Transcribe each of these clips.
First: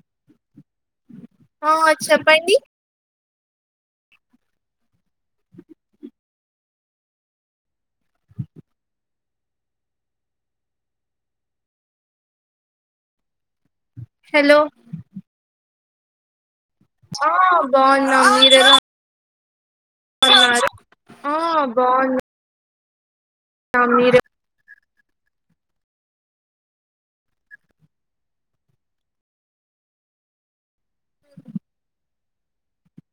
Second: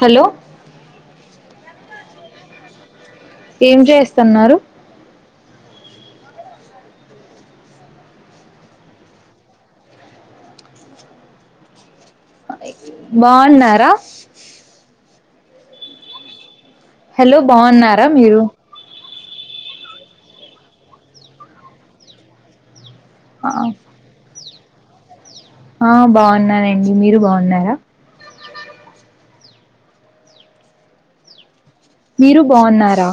Hello ఆ చెప్పండి ఏం చేస్తున్నారు బావున్నారా హలో హలో బావున్నారా బాగున్నాం మీరు అన్నారు ఆ బావున్నా ఆ ఆ మీరు ఆ బావున్నానండి మీరు బావున్నారా మీరు బావున్నారా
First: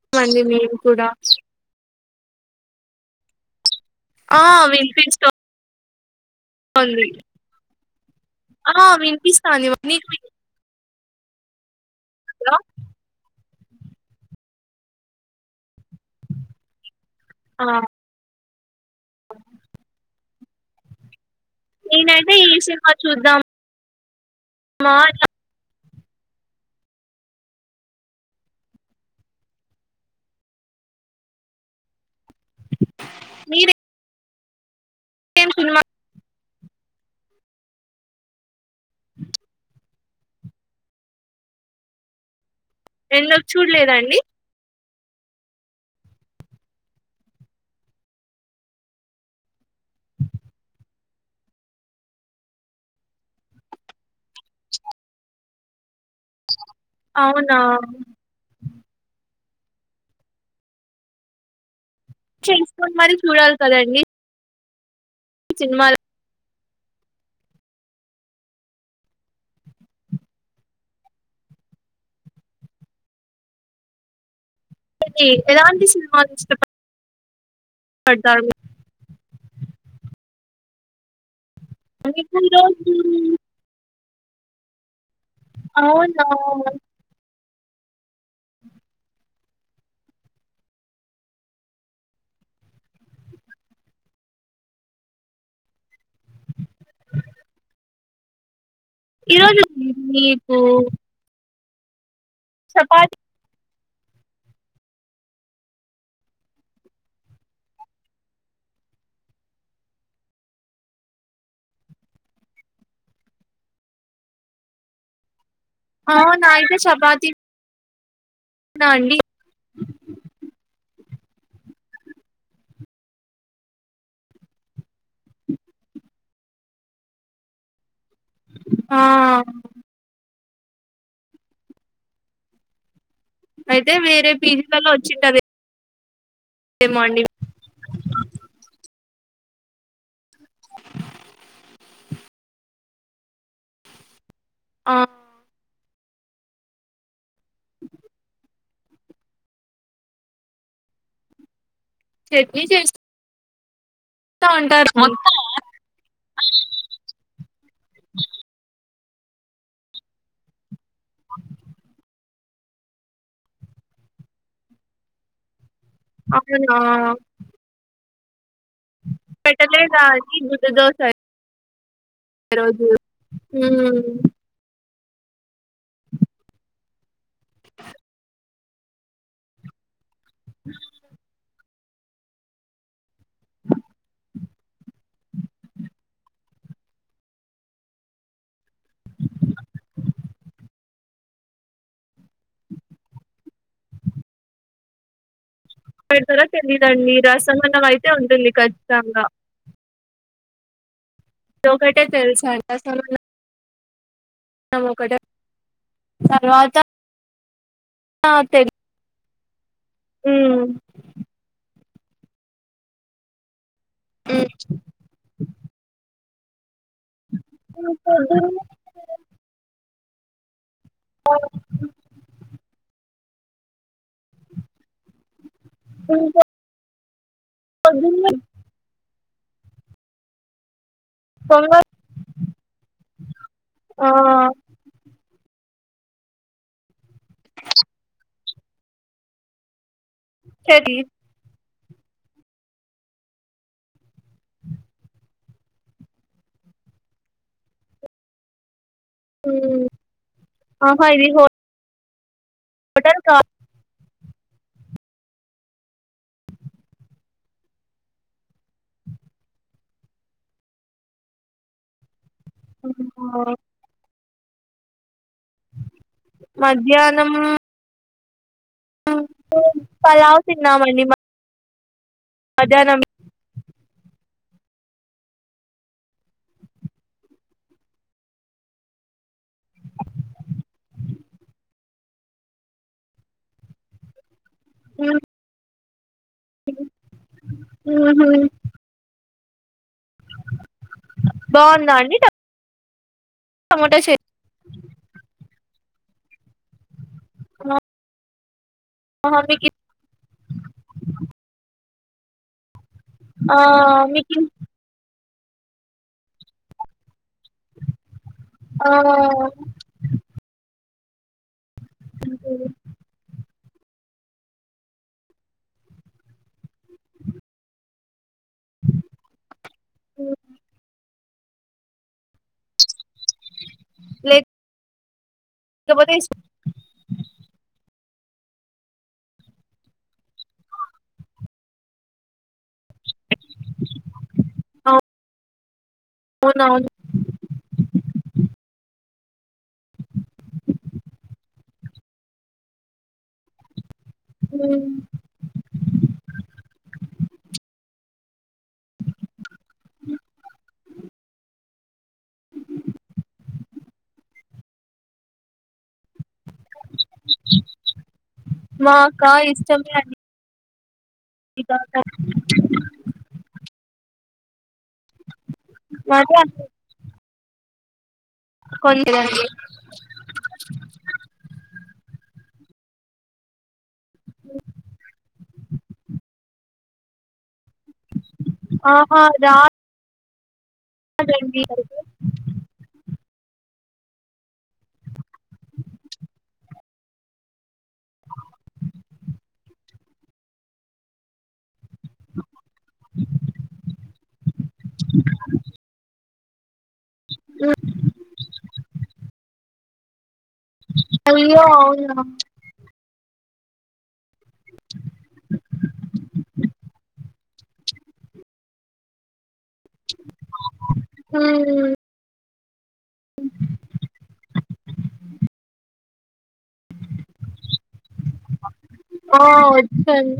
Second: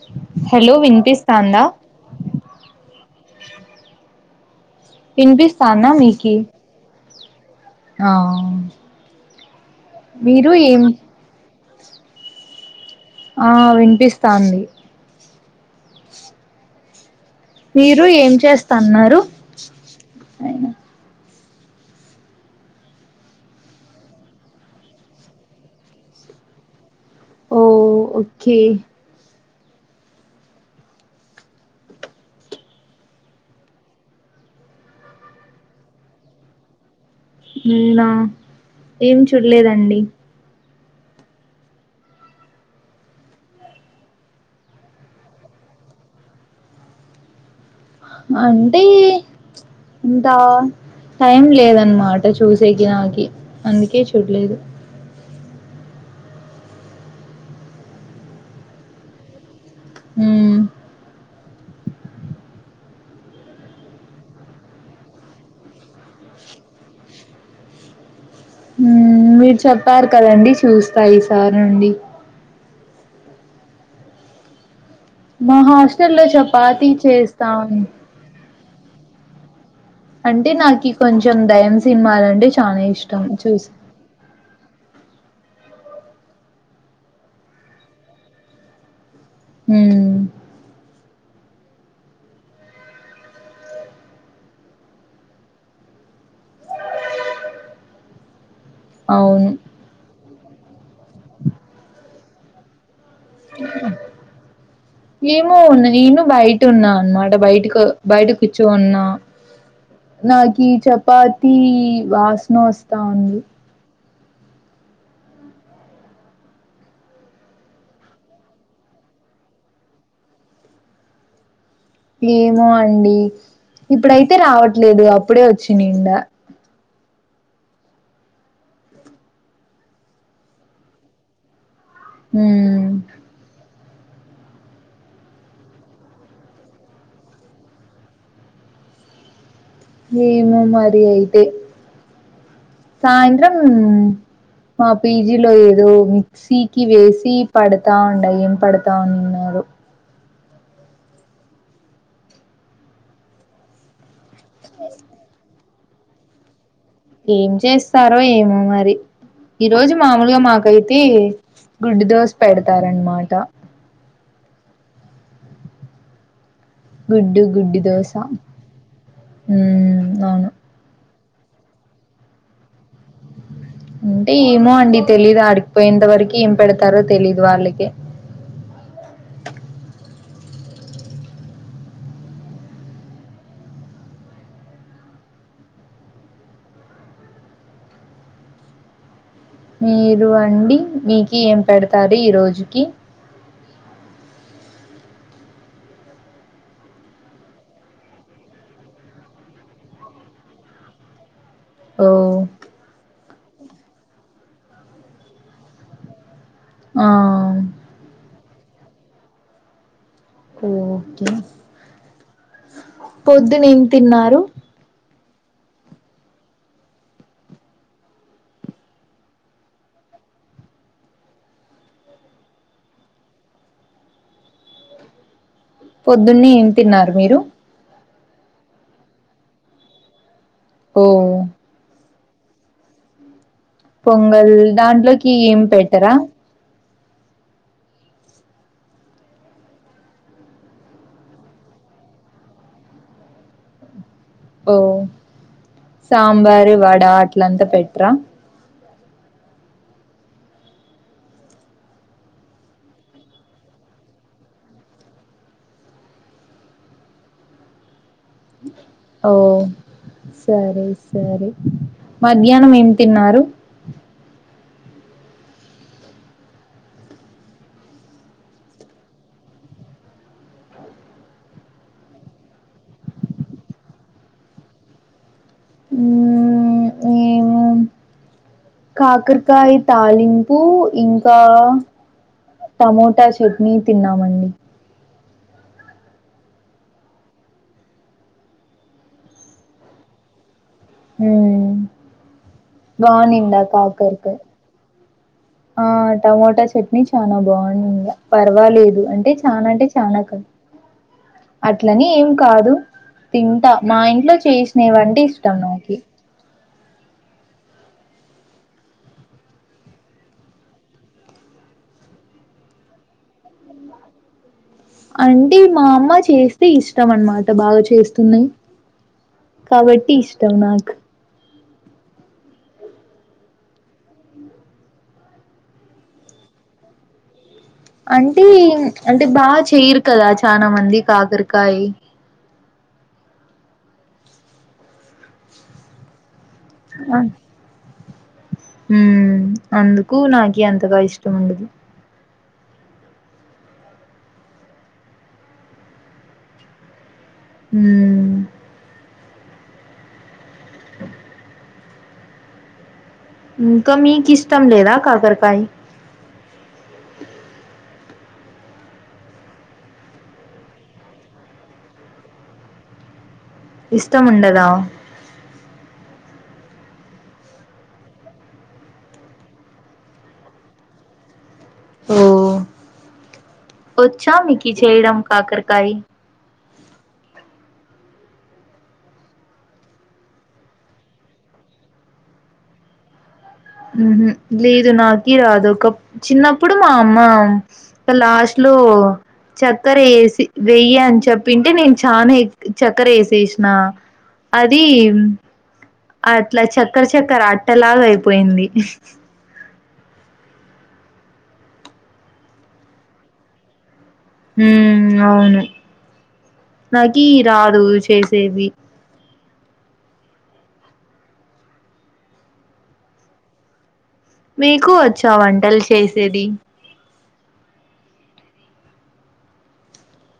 మీరేమండి హలో మీరు కూడా వినిపిస్తాందా ఆ వినిపి వినిపిస్తాందా మీకి స్తోంది ఆ ఆ వినిపిస్తాంది నీకు వి రు ఏమి హలో ఆ వినిపిస్తాంది ఆ మీరు ఏం చేస్తన్నారు నేను నేనైతే ఏం సినిమా చూద్దాం మా అని ఓ ఓకే మీరే ఏం సినిమా నేనా ఏం చూడలేదండి ఎందుకు చూడలేదండి అంటే ఇంతా టైం లేదన్నమాట చూసేకి నాకి అందుకే చూడలేదు అవునా ఉమ్ చేసుకొని మరి చూడాలి కదండి సినిమాలు హ్మ్ మీరు చెప్పారు కదండి చూస్తా ఈసారి నుండి మా ఎలాంటి హాస్టల్లో సినిమాలు చపాతి చేస్తాం [unintelligible] అంటే నాకి కొంచెం దెయ్యం మీకు సినిమాలంటే చానా ఈరోజు ఇష్టం చూసి అవునా ఉమ్ ఈ అవును రోజు మీకు చపాతి ఏమో ఉన్నా నేను బయట ఉన్నా అనమాట బయటకు బయట కూర్చోనున్నా నాకి చపాతి వాసన వస్తా ఉంది అవునా అయితే చపాతి నా అండి ఏమో అండి ఇప్పుడైతే రావట్లేదు అప్పుడే వచ్చినిండా ఆ ఉమ్ అయితే వేరే పీజీ లల్లో వచ్చింటది ఏమోనండి ఏమో మరి అయితే సాయంత్రం మా ఆ పీజీలో ఏదో మిక్సీకి వేసి పడతా ఉండయి ఏం పడతా తా ఉన్నారు చట్నీ చేస్త స్తా ఉంటారు మొత్తం ఏం చేస్తారో ఏమో మరి ఈ రోజు మామలుగా మాకు కైతే గుడ్డు దోశ పెడతారనమాట అవునా గుడ్డు గుడ్డి దోశ పెట్టలేదా ఉమ్ అండి అవును గుడ్డు దోస ఈ రోజు ఉమ్ అంటే ఏమో అండి తెలీదు ఆడికిపోయేంత వరకు ఏం పెడతారో తెలీదు వాళ్ళకే మీరు అండి మీకి ఏం పెడతారు ఈ రోజుకి ఏం పెడతారో తెలీయదండి రసం అన్నం అయితే ఉంటుంది ఖచ్చితంగా లోకటే ఓ తెలుసంట సార్ అందరం ఒకటే తర్వాత ఆ ఆ తే ఓకే పొద్దున ఏం తిన్నారు ఉమ్ అ పొద్దున్నే ఏం తిన్నారు మీరు పొద్దునే ఓ పొంగల్ ఆ పొంగల్ దాంట్లోకి ఏం పెట్టరా చట్నీ ఓ సాంబారు వడ అట్లంతా పెట్రా ఉమ్ ఆహా ఇది మట్టన్ కా ఓ సరే సరే మధ్యాహ్నం ఏం తిన్నారు మధ్యాహ్నం పలావ్ తిన్నామండి మ మధ్యాహ్నం ఉమ్ ఏమో ఉ కాకరకాయ తాలింపు ఇంకా టమోటా చట్నీ తిన్నామండి ఉ ఉహూ బాగుందా అండి ట బావునుంది కాకర కాయ్ ఆ టమోటా చట్నీ చానా బాగునింది పర్వాలేదు అంటే ఆహా చానా మీకు అంటే చానా క అట్లని ఏం కాదు ఆ తింటా మా ఇంట్లో మీకు చేసి నీవంటె ఇష్టం నాకి ఆ అంతే లే అంటే మా అమ్మ చేస్తే ఇష్టం అన్మాట బాగా చేస్తున్నానై కాబట్టి ఇష్టం నాక్ లేక్ కపోతే ఇస్ అంటే ఇన్ అంటే బాగా చేయిర్ కదా చానా మంది కాకర్కాయి అ అవునువును ఆ ఉమ్ అందుకూ నాకి అంతగా ఇష్టం ఉండదు ఉ ఉమ్ ఇంకా మీకిష్టం లేదా కాకర్కాయి మాకా ఇష్టమే అండి ఇ కాక ఇష్టం ఉండదా నాకి అంతే కొన్లేదండి ఓ ఒచ్చా మీకి చేయ్డం కాకర్కాయి ఆ ఆ రాద్ రాదండి ఉహు లేదు నాకి రాదు ఒకప్ చిన్నప్పుడు మా అమ్మా క లాస్ట్లో చక్కర ఎసి వెయ్యి అని చెప్పింటే నేన్ చానా చక్కర వేసేస్నా అది ఉమ్ అట్లా చక్కర చక్కర అట్టలాగా అయిపోయింది. అయ్యో అవ్నా హామ్ అవును నాకీ రాదు చేసేవి హు మీకు వోచ్చా వంటల్ చేసేది ఓ ఒచ్చండి.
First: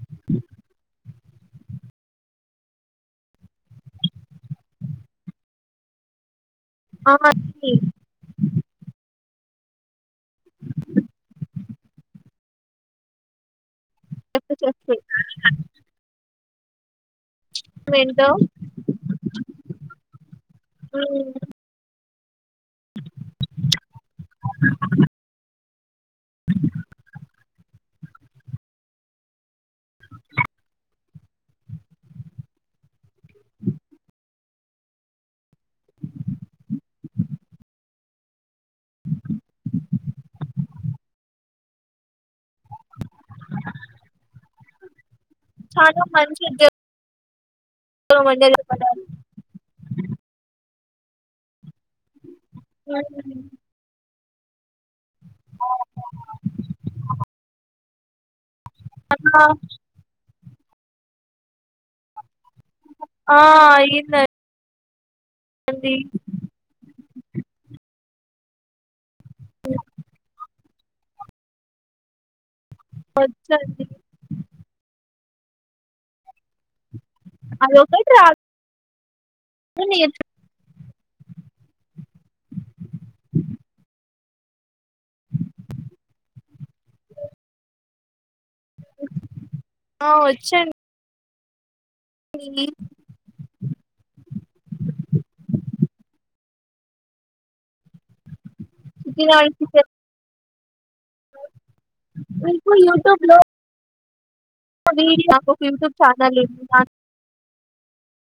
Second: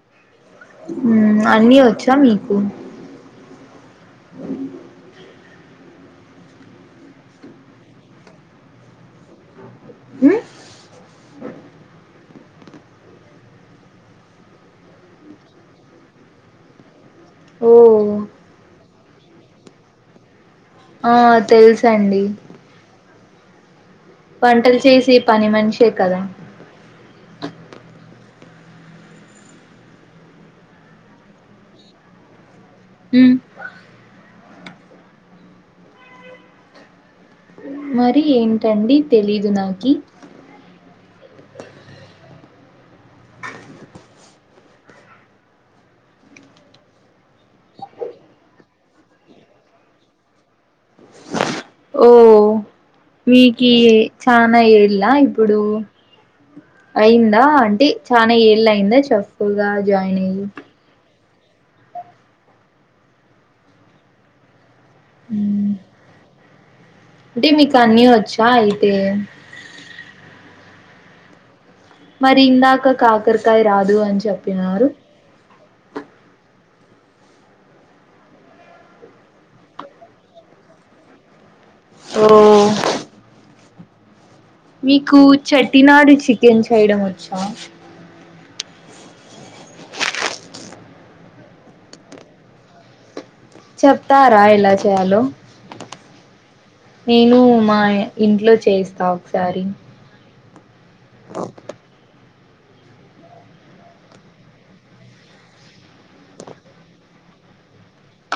[inaudible] ఉమ్ అన్నీ ఒచ్చా మీకు [inaudible] ఆ అండి ఉ కచేసే ఓ ఏంటొ ఆ తెల్సండి. వంటల్ చేసే పని మనిషే కదా ఉ మరి ఏంటండి తెలిది నాకి చానా మంచిగ జెప్ ఓ వండర్ చెప్పాల ఓ మీకీ చానా ఏ లా ఇప్పుడూ, అయిందా అంటే చానా ఏళ్లయిందా చెప్పు ఆ ఉగా జాయిన్ అయి ఆ అయిందన్ ఉ డి మీకు అన్ని వచ్చా అయితే మరి ఇందాక కాకరకాయ్ వచ్చండి రాదు అని చెప్పినారు అది ఒకటి రాదు దుని ఓ మీకు చేటినాడు చికెన్ చేయడం వచ్చా ఆ వచ్చు అన్ డి చెప్తారా ఎలా చేయాలో నేను మా యా ఇంట్లో చేస్తా ఒకసారి మీకు యూట్యూబ్ లో వీడియో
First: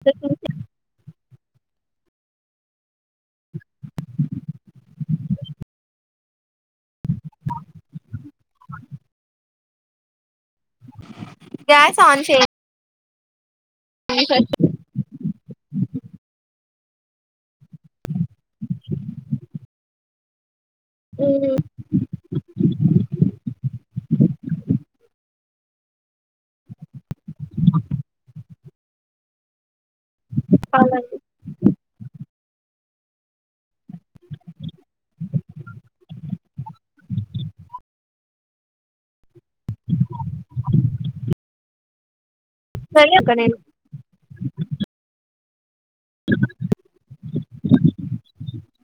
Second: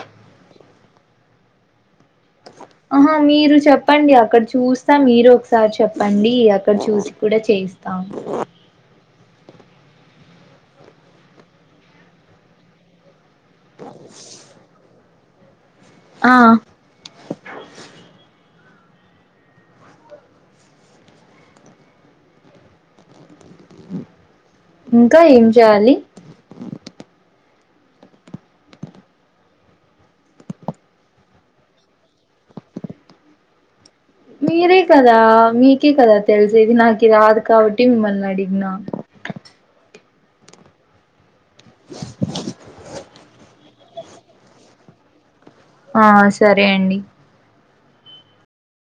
చేకరి ఆహా మీరు చెప్పండి అక్కడ చూస్తా మీరు ఒకసారి చెప్ పండి అక్కడ చూసి కూడా చేయిస్తాం గ్యాస్ ఆన్ చెయ్ డి ఫస్ట్ ఆ ఉ ఇంకా ఏం చేయాలి చెప్పాలండి మీరే కదా మీకే కదా తెలిసేది నాకి రాదు కాబట్టి మిమ్మల్ని అడిగిన చెయ్య అక్క నేన్ ఆ సరే అండి